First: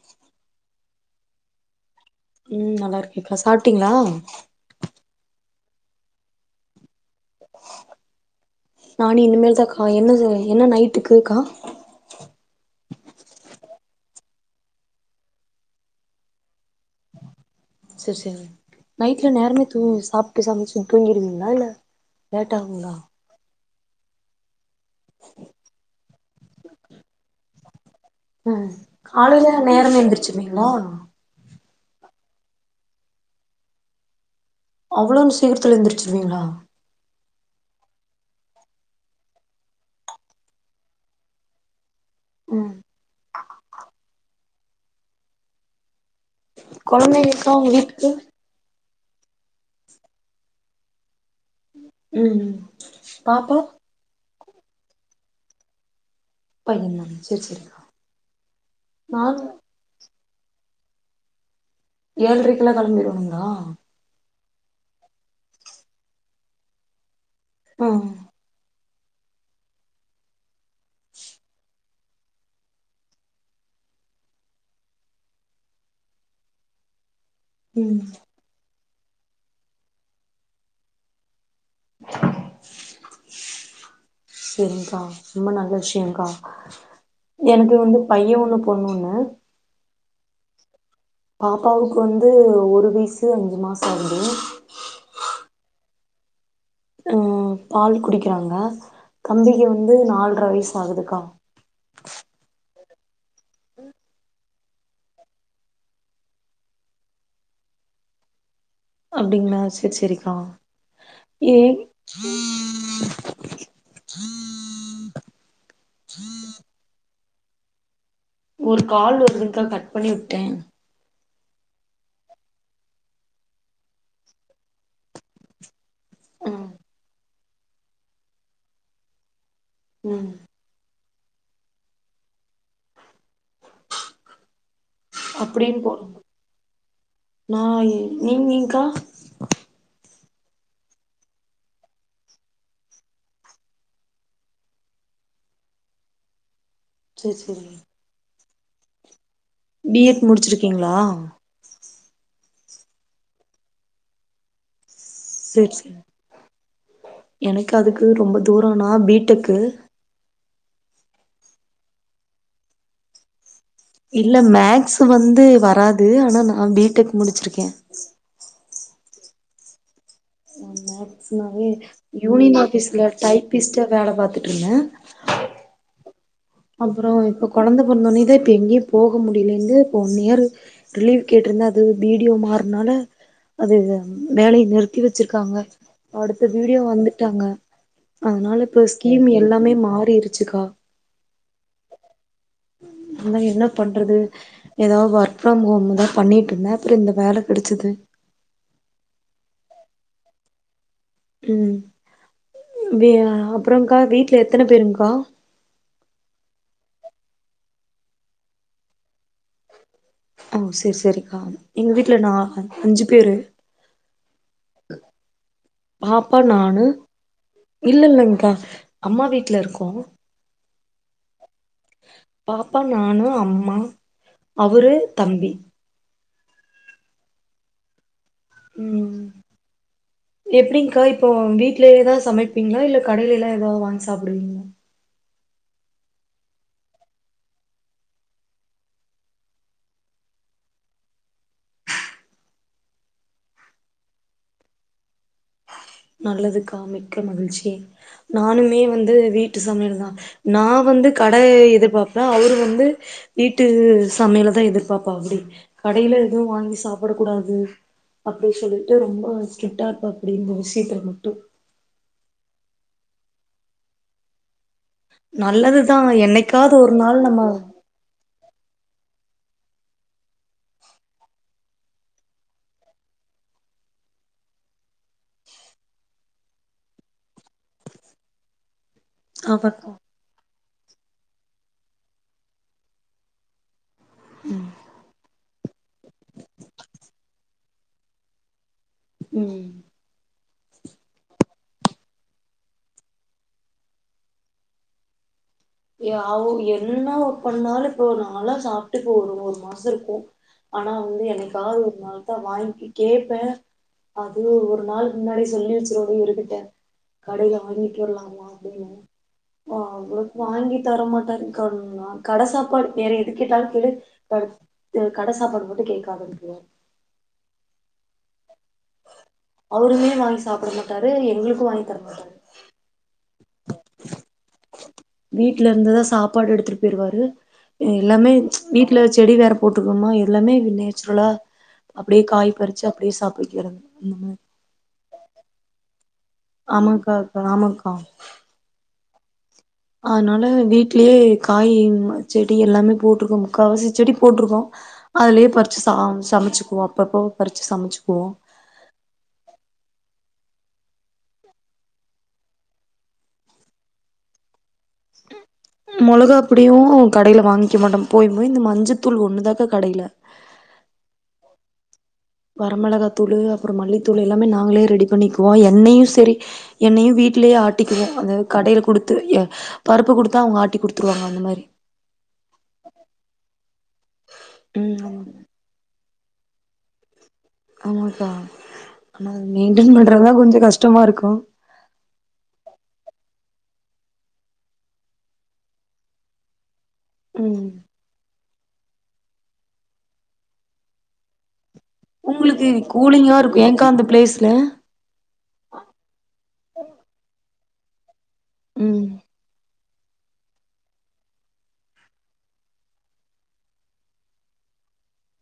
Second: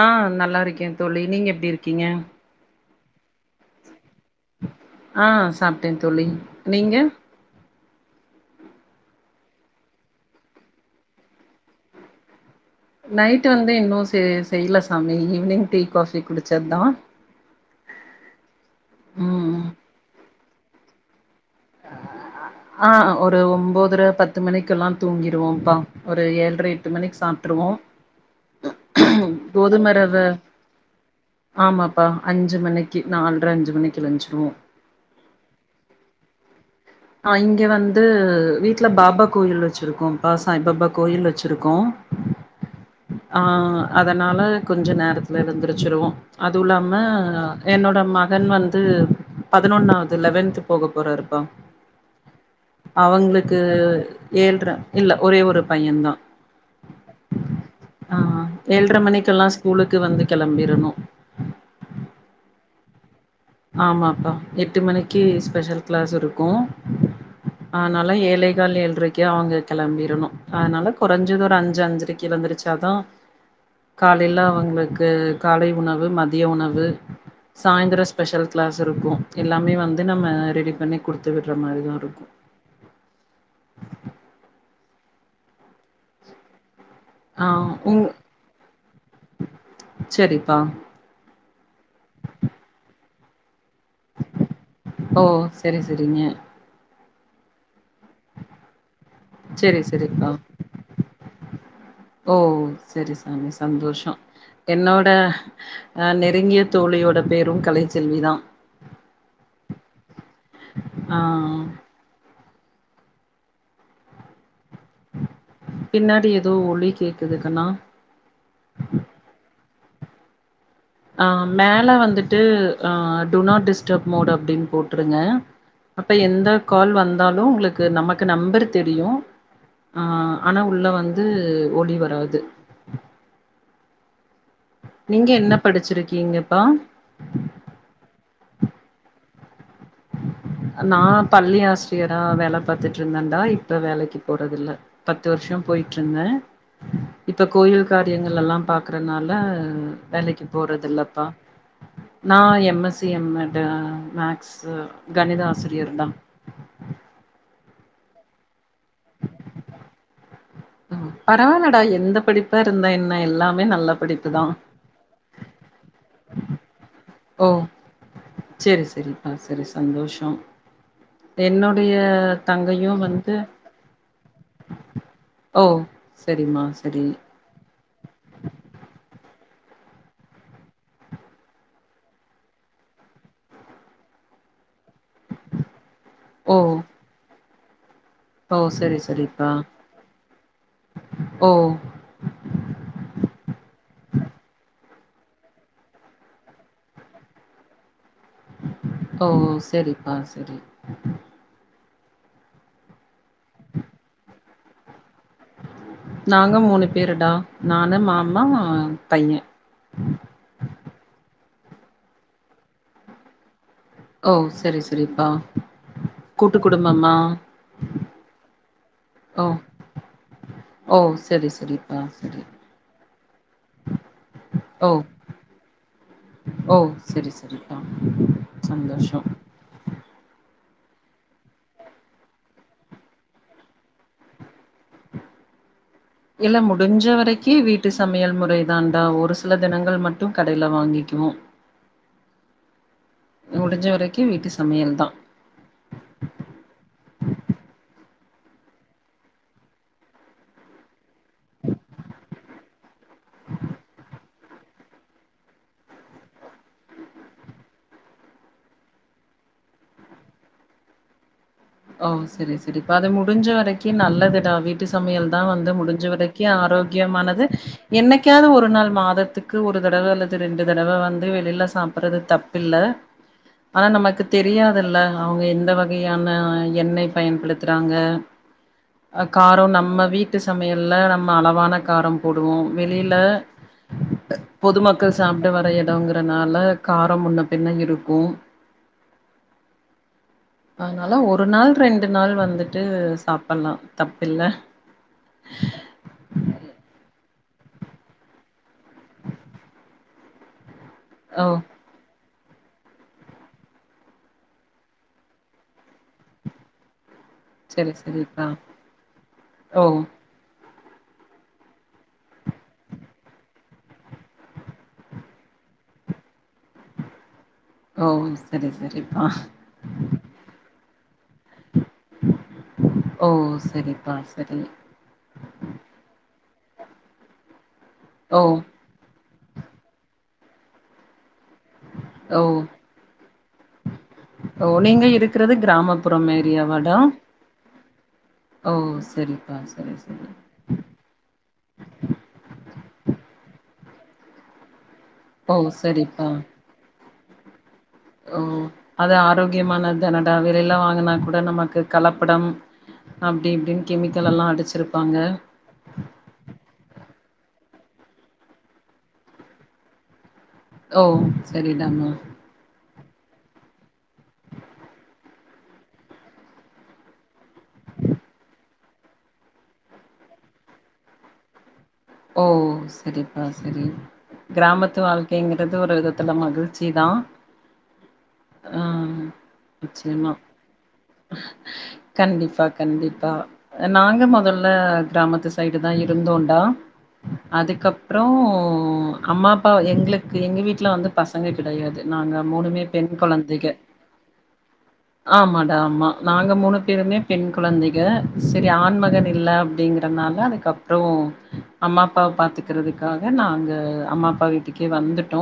ஆ நல்லா இருக்கே தோழி நீங்க எப்டி இருக்கீங்க ம் நல்லா இருக்கேக்கா சாப்ட்டீங்களா ஆ சாப்ட்டே தோழி நீங்க நானு இனிமேல் தான்க்கா என்னது என்ன நைட்டுக்குக்கா நைட் வந்து இன்னும் செய் செய்யல சாமி ஈவினிங் டீ காஃபி குடிச்சது தா சரி சரி நைட்ல ம் நேரமே தூங்கி சாப்பிட்டு சமைச்ச தூங்கிருவீங்களா இல்ல ஆ லேட்டாகுங்களா ஒரு ஒம்பதுரை பத்து மணிக்கெல்லா தூங்கிடுவோம்ப்பா ஒரு ஏழ்ர எட்டு மணிக்கு சாப்ட்ருவோ ம் காலைல கோதும நேரமே ரவ எந்திருச்சுமீங்களா ஆமாப்பா அஞ்சு மணிக்கு நாலரை அஞ்சு மணிக்கு எழிஞ்சிருவோ அவ்வளவு சீக்கிரத்துல எந்துருச்சிருவீங்களா ஆ இங்க வந்து வீட்டுல பாபா கோயில் வச்சிருக்கோ பா சாய் பாபா கோயில் வச்சிருக்கோ ம் ஆ அதனால கொஞ்ச நேரத்துல எழுந்துருச்சிருவோ அதுவு இல்லாம கொழந்தைங்கக்கா உங்க என்னோட வீட்டுக்கு மகன் வந்து பதினொன்னாவது லெவன்த் போக போறருப்பா ம் ம் பாப்பா அவங்களுக்கு ஏழ்ர இல்ல ஒரே ஒரு பையந்தா பையன் தானா செரி செரிக்கா ஆ ஏள்ர நானு மணிக்கெல்லா ஸ்கூலுக்கு வந்து கெளம்பிரணு ஏள்ரைக்குலா கெளம்பிருவாங்ளா ஆமாப்பா எட்டு மணிக்கு ஸ்பெஷல் கிளாஸ் இருக்கு அ ம் னாலா ஏழே கால் எள்றைக்கு கே அவுங்க கெளம்பிர்ணு அதனால கொறைஞ்சது ஒரு அஞ்சு அஞ்சரை எழந்திருச்சாதா காலையில அவங்களுக்கு காலை உணவு மதிய உணவு ம் சாய்ந்தரோ ஸ்பெஷல் கிளாஸ் இருக்கு எல்லாமே வந்து நம்ம ரெடி பண்ணி குடுத்து விட்ற மாரி தா இருக்கு சரி்ங்கா ரொம்ப நல்ல விஷ்யகா ஆ எனக்கு வந்து பைய ஒண்ணு பொண்ணொன்னு சரிப்பா பாப்பாவுக்கு வந்து ஒரு வயசு அஞ்சு மாசோ ஆகுது ஓ சரி சரிங்க ம் பால் குடிக்கிறாங்க தம்பிக்கு செரி வந்து செரிப்பா நால்ர வயசு ஆகுதுக்கா ஓ சரி சாமி சந்தோஷோ என்னோட அ நெருங்கிய தோழியோட பேரும் கலைச்செல்விதா அப்டிங்களா சரி சரிக்கா ஆ ஏ ம் பின்னாடி எதோ ஒலி கேக்குது கண்ணா ஒரு கால் வருதுங்க்கா கட் பண்ணி உட்ட அ மேல வந்துட்டு அ டு நாட் டிஸ்டர்ப் மோட் அப்டின்னு போட்ருங்க அப்போ எந்த ம் கால் வந்தாலு உங்களுக்கு நமக்கு நம்பர் தெரியு ஆ ம் ஆனா உள்ள வந்து ஒலி வராது நீங்க என்ன அப்டின்னு போடுங்க படிச்சிருக்கீங்கப்பா நா இ நீங் நீங்கா நா பள்ளி ஆசிரியரா வேல பாத்துட்டு இருந்தன்டா இப்ப வேலைக்கு போறது இல்ல பத்து வருஷம் போய்ட்ருந்த செரி இப்ப செரி கோயில் காரியங்கள்லல்லா பாக்றனால ம் பி எட் வேலைக்கு போறது முடிச்சிருக்கீங்களா இல்லப்பா நா எம் எஸ் சி எம் மேடு மேக்ஸு சரி சரி எனக்கு அதுக்கு ரொம்ப தூரோ நா பீ டெக்கு பரவாலடா எந்த படிப்பா இருந்தா என்ன எல்லாமே நல்ல படிப்பு இல்ல தா மேக்ஸ் வந்து வராது ஆனா நா பீ டெக் முடிச்சிருக்கே சரி சரிப்பா சரி சந்தோஷோ மேக்ஸ்னாவே என்னுடைய யூனியன் தங்கையு ஆஃபிஸ்ல வந்து டைப்பிஸ்ட்டா வேல பாத்துட்ருந்த ஓ சரிம்மா சரி அப்றோ இப்ப கொழந்த பொறந்தோனே தா இப்ப எங்கேயு போக முடில இப்ப ஒன் இயரு லீவ் கேட்ருந்த அது வீடியோ மாற்னால அது வேலைய நிறுத்தி வச்சிருக்காங்க அடுத்த ஓ வீடியோ வந்துட்டாங்க ஓ அதனால இப்ப சரி ஸ்கீம் சரிப்பா எல்லாமே மாறிருச்சுக்கா ஓ அதா என்ன பண்றது எதா ஒர்க் ஃப்ரம் ஹோம் தா பண்ணிட்டு இருந்தே அப்றோ இந்த வேல கெடச்சுது ஓ செரிப்பா செரி ம் வெ அப்றோ கா வீட்ல எத்தன பேருன் கா நாங்க மூணு பேருடா நானு மாமா பைய ஓ செரி செரிக்கா எங்க வீட்ல நா அஞ்சு பேரு ஓ செரி செரிப்பா பாப்பா நானு இல்லலைங்க்கா அம்மா ஓ வீட்லருக்கோ ஓ செரி செரி பாப்பா நானு அம்மா ஓ அவரு தம்பி ஓ செரி செரிப்பா சந்தோஷோ ம் எப்டிங்க்கா இப்போ வீட்லயே தா சமைப்பிங்ளா இல்ல கடையிலல்லா எதாத் வாங்கி சாப்டுவிங்ளா இல்ல முடிஞ்ச வரைக்கு வீட்டு சமையல் முறை தான்டா ஒரு சில தினங்கள் மட்டு கடையில வாங்கிக்குவோ ஹ [inaudible] முடிஞ்ச வரைக்கு வீட்டு சமையல் தா நல்லதுக்கா மிக்க மகிழ்ச்சி நானுமே வந்து வீட்டு சமையல்தா நா வந்து கடே எதிர்பாப்பே அவுரு வந்து வீட்டு சமையல்தா எதிர்பாப்பாப்டி கடையில எது வாங்கி சாப்பிட கூடாது அப்டி சொல்லிட்டு ரொம்போ ஸ்டிரிக்ட்டா இருப்பாப்பப்டி இந்த விஷயத்ல மட்டு ஓ செரி செரி இப்ப அது முடிஞ்ச வரைக்கு நல்லதுடா வீட் டு சமையல் தா வந்து நல்லதுதா முடிஞ்ச வரைக்கு என்னைக்காவது ஒரு நாள் நம்ம ஆரோக்கியமானது என்னைக்காவது ஒரு நாள் மாதத்துக்கு ஒரு தடவ அல்லது ரெண்டு தடவ வந்து வெளில சாப்பிடுறது தப்பில்ல ஆனா நமக்கு தெரியாதுல்ல அவுங்க எந்த வகையான எண்ணெய் பயன்படுத்துறாங்க அ காரோ ஆமாக்கா நம்ம வீட் டு சமையல்ல நம்ம அளவான காரோ போடுவோ வெளில பொதுமக்கள் சாப்பிட வர எடோங்கறனால காரோ முன்ன பின்ன இருக்கு ம் அதனால ஒ ரு நாள் ரெண்டு நாள் வந்துட்டு சாப்பட்லா தப்பில்ல ஏ அவுங்க என்ன ஒ பண்ணாலு இப்போ நாலா சாப்ட்டு இப்ப ஒரு ஒரு மாசருக்கு ஆனா வந்து ஓ என்னைக்காவுது ஒரு நாள் தா வாங்கி கேப்பே அதுவு ஒரு நாளுக்கு முன்னாடியே சொல்லி வெச்சிருவே இவுருக்கிட்டே கடைல சரி வாங்கிட் வரலாமா சரிப்பா அப்டின்னு [unintelligible] ஓ அவ வாங்கி தரமாட்டாருங்க்கா நா கட சாப்பாடு வேற எது கேட்டாலு கேளு த இது கட சாப்பாடு மட்டு கேட்காதுன்ருவாரு ஓ செரி செரி அவுருமே வாங்கி சாப்ட மாட்டாரு எங்ளுக்கு வாங்கி தரமாட்டாரு ஓ செரிப்பா செரி வீட்ல இருந்துதா சாப்பாடு எடுத்துட்டு போயிருவாரு எல்லாமே ஓ வீட் ல செடி வேற போட்ருக்கோமா எல்லாமே நேச்சுரலா அப்டியே ஓ காய் பறிச்சு அப்டியே சாப்பிக்கிறங் அந்த மாரி ஓ நீங்க இருக்கிறது கிராமப்புறம் ஏரியாவாடா ஆமாக்கா அக்கா, ஆமாக்கா ஓ செரிப்பா அதனால வீட் லயே காய் செடி எல்லாமே போட்ருக்கோம் முக்காவாசி செடி போட்ருக்கோ அதுலயே ஓ பறிச்சி சா சரிப்பா சமச்சிக்குவோ அப்பப்போ பறிச்சி சமச்சிக்குவோ ஓ அது ஆரோக்கியமானத் தானடா வெளிலல்லா வாங்கினா கூட நமக்கு கலப்படம் அப்டி இப்டின் கெமிக்கல் எல்லா அடிச்சிருப்பாங்க மொளகா பொடியு கடைல வாங்கிக்க மாட்டோ போயு போயு இந்த மஞ்சத்தூள் ஒண்ணுதாக்கா கடைல ஓ செரிடாமா வரமெளகாத்தூளு அப்பற மல்லித்தூளு எல்லாமே நாங்களே ரெடி பண்ணிக்குவோ எண்ணெய்யு செரி எண்ணெய்யு வீட்லே ஆட்டிகுவோ அதாவ்து கடைல குடுத் து எ பருப்பு குடுத்தா அவ்ங்க ஆட்டி குடுத்துருவாங்க அந்த மாரி ஓ செரிப்பா செரி கிராமத்து ம் வாழ்க்கைங்கிற இது ஒரு விதத்துல மகிழ்ச்சி தா ஆமாக்கா ஆ ஆனா மெய்டன் பண்றதுதா நிச்சயமா கொஞ்ச கஷ்டமா இருக்கு கண்டிப்பா கண்டிப்பா அ நாங்க மொதல்ல கிராமத்து சைடு தா இருந்தோன்டா ம் அதுக்கப்றோ அம்மா அப்பா எங்களுக்கு எங்கள் வீட்ல வந்து பசங்க கிடையாது நாங்க உங்களுக்கு பெண் கூலிங்கா இருக்கு குழந்தைக. ஏங்க்கா அந்த பிளேஸ்ல ஆமாடா ஆமா நாங்க மூணு பேருமே பெண் குழந்தைக செரி ம் ஆன்மகன் இல்ல அப்டிங்கிற தனால அதுக்கப்றோ அம்மா அப்பாவ பாத்துக்குறதுக்காக நாங்க அம்மா அப்பா வீட்டுக்கே வந்துட்டோ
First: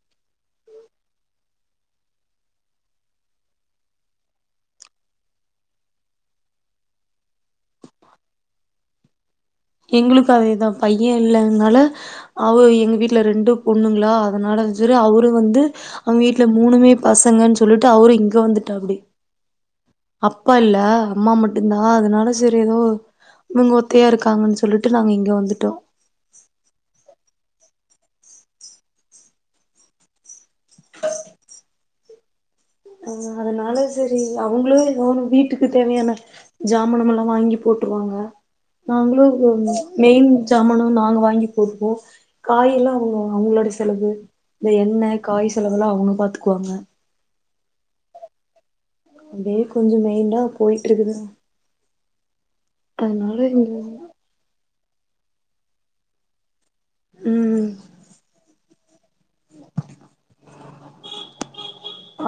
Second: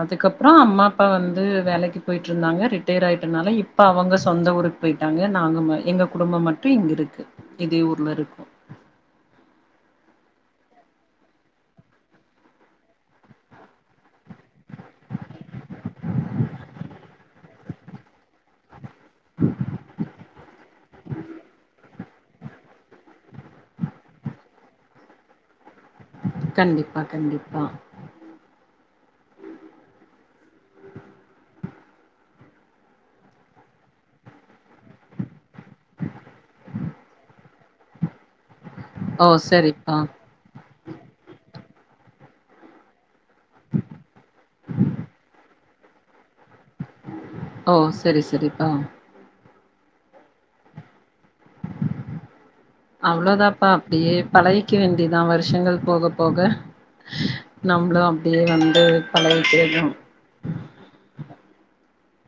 அதுக்கப்றோ அம்மா அப்பா வந்து வேலைக்கு போயிட்ருந்தாங்க ரிட்டையர் ஆயிட்டனால இப்போ அவங்க சொந்த ஊருக் போயிட்டாங்க நாங்க ம எங்க குடும்ப மட்டு இங்க இருக்கு இதே ஊர்ல இருக்கோ எங்களுக்கு அதேதா பைய இல்லாதனால அவ எங்க வீட்ல ரெண்டு பொண்ணுங்ளா அதனால செரி அவரு வந்து அவ்ங்க வீட்ல மூணுமே பசங்கன் சொல்லிட்டு அவரு இங்க வந்துட்டாப்டி அப்பா இல்ல அம்மா மட்டுந்தா அதனால சேரி ப்ற எதோ இவுங்க ஒத்தையா இருக்காங்கன் சொல்லிட்டு நாங்க இங்க வந்துட்டோ கண்டிப்பா கண்டிப்பா ஆ அதனால செரி அவ்ங்களே எதாவ்து வீட்டுக்கு தேவையான ஜாமனமெல்லா வாங்கி போட்ருவாங்க நாங்களு ஓ இருக்கதுனால சரிப்பா மெயின் சாமன நாங்க வாங்கி போட்ருவோ காயெல்லா அவ்ங்க அவ்ங்களோட செலவு இந்த எண்ணெ காய் செலவுலா அவுங்க பாத்துக்குவாங்க ஓ செரி செரிப்பா அப்டியே கொஞ்ச மயிண்டா போயிட்ருக்குதுங்க அவ்ளோதாப்பா அப்டியே பழகிக்க வேண்டியதா வருஷங்கள் போக போக ம் நம்பளு அப்டியே வந்து பழகிக்கிறனு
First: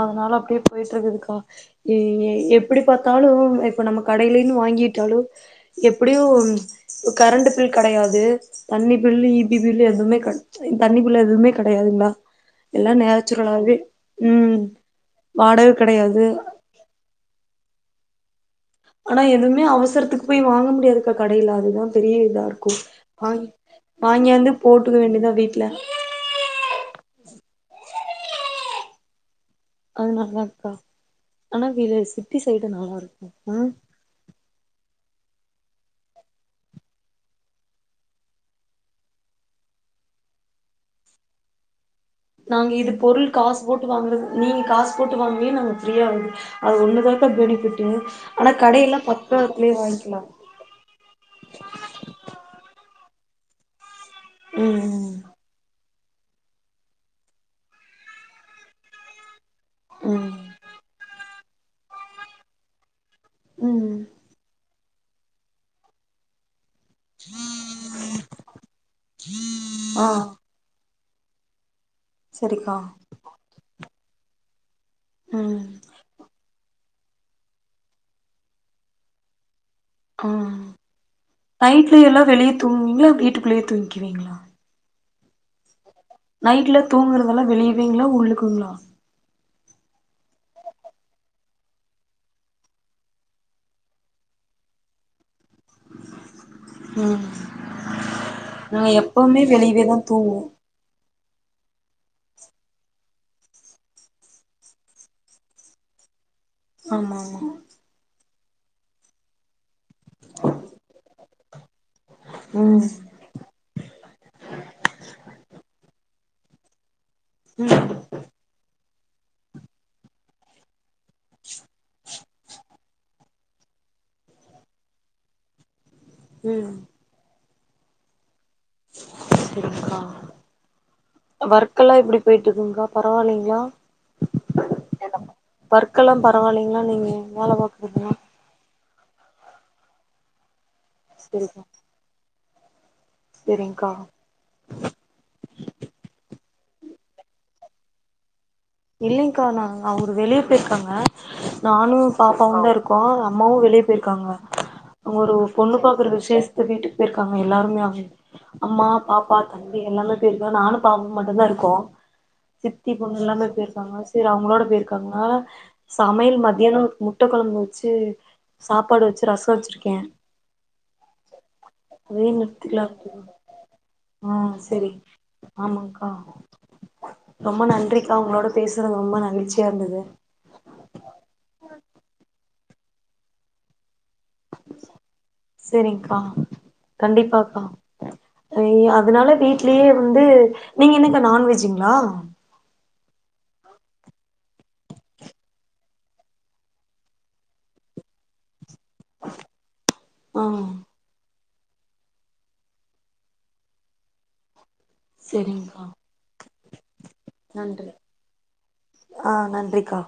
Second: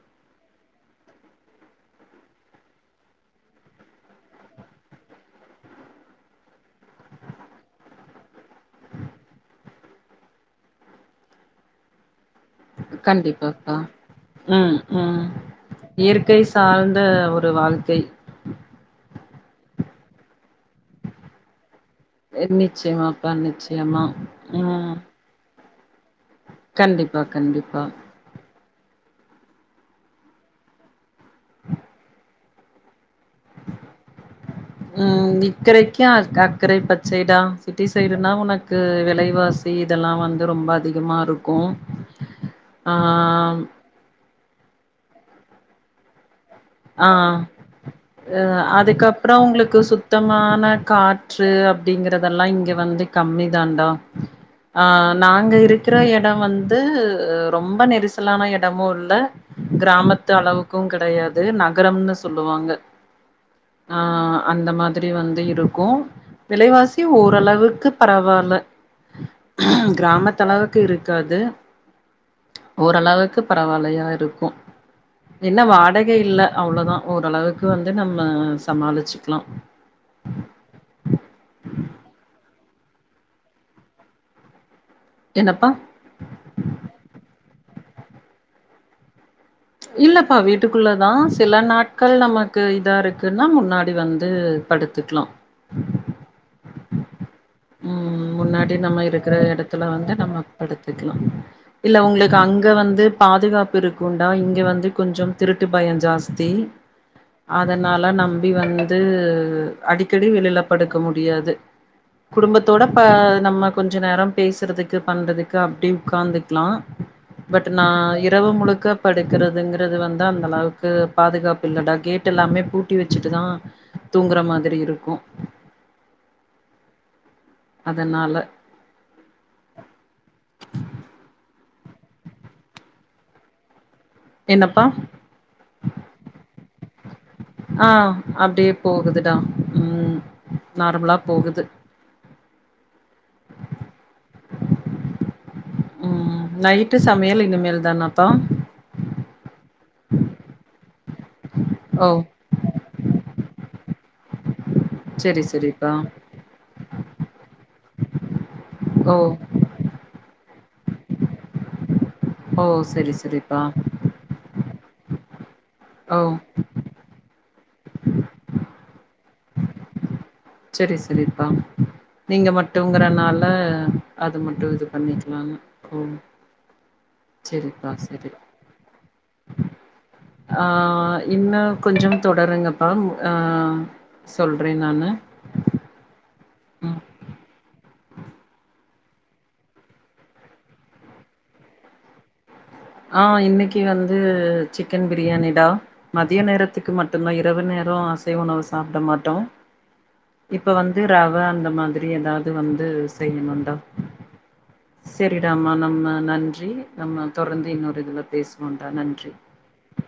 அதனால அப்டியே போயிட்ருக்குதுக்கா எ எ எப்பிடி பாத்தாலு இப்ப நம்ம கடைலருந்து வாங்கிட்டாலு எப்டியு இப்ப கரண்ட்டு பில் கெடையாது தண்ணி பில்லு இ பி பில்லு எதுமே கெட் தண்ணி பில்லு எதுமே கெடையாதுங்ளா எல்லா கண்டிப்பாப்பா நேச்சுராலாவே ம் வாடக கெடையாது இயற்கை சார்ந்த ஒரு வாழ்க்கை ஆனா எதுவுமே அவசரத்துக்கு போய் வாங்க முடியாதுக்கா கடைல அதுதா பெரிய இதா இருக்கு நிச்சயமாப்பா வாங்கி நிச்சயமா வாங்கியாந்து ம் போட்டுக்க வேண்டியதா வீட்ல கண்டிப்பா கண்டிப்பா அதுனாலதா அக்கா ஆனா வீடு சிட்டி சைடு நல்லா இருக் ம் இக்கறைக்கு அக் அக்கறை பச்சைதா சிட்டி சைடுனா உனக்கு விலைவாசி இதெல்லா வந்து ரொம்ப அதிகமா இருக்கு நாங்க இது ஆ பொருள் காசு போட்டு வாங்கறது நீங்க காசு போட்டு வாங்றிய நாங்க ஃப்ரீயா வருது அது அ ஒண்ணுதாக்கா பெனிஃபிட் ஆனா கடையெல்லா பத்து அதுக்கப்றோ ரூபாக்குள்ளயே உங்களுக்கு வாங்கிக்கலா சுத்தமான கா ற்று அப்படிங்கறதெல்லா இங்க வந்து கம்மி தான்டா அ ம் நாங்க இருக்குற எடோ வந்து ரொம்ப நெரிசலான எடமு இல்ல கிராமத்து ம் அளவுக்கு கெடையாது நகரம்னு சொல்லுவாங்க ம் அ அந்த மாதிரி வந்து இருக்கு விலைவாசி ஓரளவுக்கு பரவால்ல ஆ கிராமத்து அளவு க்கு இருக்காது சரிக்கா ஓரளவுக்கு பரவாலையா இருக்கு ம் என்ன வாடக இல்ல அவ்ளோதா ஓரளவுக்கு வந்து நம்ம சமாளிச்சிக்லா ஓ நைட்ல எல்லா வெளியே தூங்குவீங்ளா வீட்டுக்குள்ளயே தூங்கிவீங்ளா என்னப்பா நைட்ல தூங்குறதெல்லா வெளியவீங்ளா உள்ளுக்குங்ளா இல்லப்பா வீட்டுக்குள்ளதா சில நாட்கள் நமக்கு இதா இருக்குன்னா முன்னாடி வந்து படுத்துக்லா ம் ம் முன்னாடி நாங்க நம்ம இருக்ற எப்பவுமே எடத்துல வெளியவேதா வந்து தூங்குவோ நம்ம படுத்துக்லா இல்ல உங்ளுக்கு அங்க வந்து பாதுகாப்பு இருக்குண்டா இங்க வந்து கொஞ்சோ திருட்டு பயோ ஜாஸ்தி ஆமா ஆமா அதனால நம்பி வந்து அடிக்கடி வெளில படுக்க முடியாது குடும்பத்தோட ம் ப நம்ம கொஞ்ச நேரம் பேசுறதுக்கு பண்றதுக்கு அப்டி உட்காந்துக்லா பட் நா இரவு முழுக்க படுக்குறதுங்றது வந்து அந்த அளவுக்கு பாதுகாப்பு இல்லடா கேட் டு எல்லாமே பூட்டி வச்சுட்டுதா தூங்ற மாதிரி இருக்கு ம் அதனால சேரிங்க்கா வொர்க்கெல்லா எப்டி பொய்ட்ருக்குங்க்கா பரவால்லிங்ளா என்னப்பா ஒர்க்கெல்லா பரவால்லிங்ளா நீங்க வேல ஆ பாக்குரதுலா அப்டியே போகுதுடா நார்மலா போகுது சேரிங்கா ம் நைட்டு சமையல் இனிமேல் தானாப்பா இல்லைங்க்கா நா அவரு வெளிய பெய்ருக்காங்க நானு ஓ பாப் பாவுதா இருக்கோ அம்மாவு வெளிய பொய்ருக்காங்க அங்க ஒரு செரி பொண்ணு செரிப்பா பாக்குற விஷேஷ த்து வீட்டுக்கு பெய்ருக்காங்க எல்லாருமே அங் அம்மா ஓ பாப்பா தம்பி எல்லாம பெய்ருக்காங்க நானு பாப்பாவு மட்டுதா இருக்கோ ஓ சித்தி செரி பொண்ணு எல்லாமே செரிப்பா இருக்காங்க சேரி அவுங்ளோட பெய்ருக்காங்க ஓ சமையல் மத்தியானோ முட்ட கொழம்பு வச்சு சாப்பாடு வச்சு ரசோ வச்சிருக்கே செரி செரிப்பா அதையு நீங்க நிறுத்திக்கலான்ட்டு மட்டும்ங்றனால ஆ அது மட்டு இது செரி பண்ணிக்லானு‌ ஓ ஆமாங்க்கா ரொம்ப செரிப்பா நன்றிக்கா செரி உங்ளோட பேசுறது ரொம்ப மகிழ்ச்சியா இருந்துது அ இன்ன கொஞ்சோ தொடருங்கப்பா அ சொல்றே நானு செரிக்கா ம் கண்டிப்பாக்கா ய் அதனால வீட்லயே இருந்து நீங்க என்னக்கா நான்வெஜ்ங்ளா அ இன்னைக்கு வந்து சிக்கன் பிரியாணிடா மதிய நேரத்துக்கு மட்டுதா இரவு நேரோ அசைவ உணவு சாப்ட மாட்டோ ஆ இப்ப வந் து ரவ அந்த மாதிரி ஏதாவ்து வந்து செய்யணு டா செரிடாம்மா செரிங்க்கா நம்ம நன்றி நம்ம தொடர்ந்து நன்றி இன்னொரு இதுல பேசுவோம்டா நன்றி ஆ நன்றிக்கா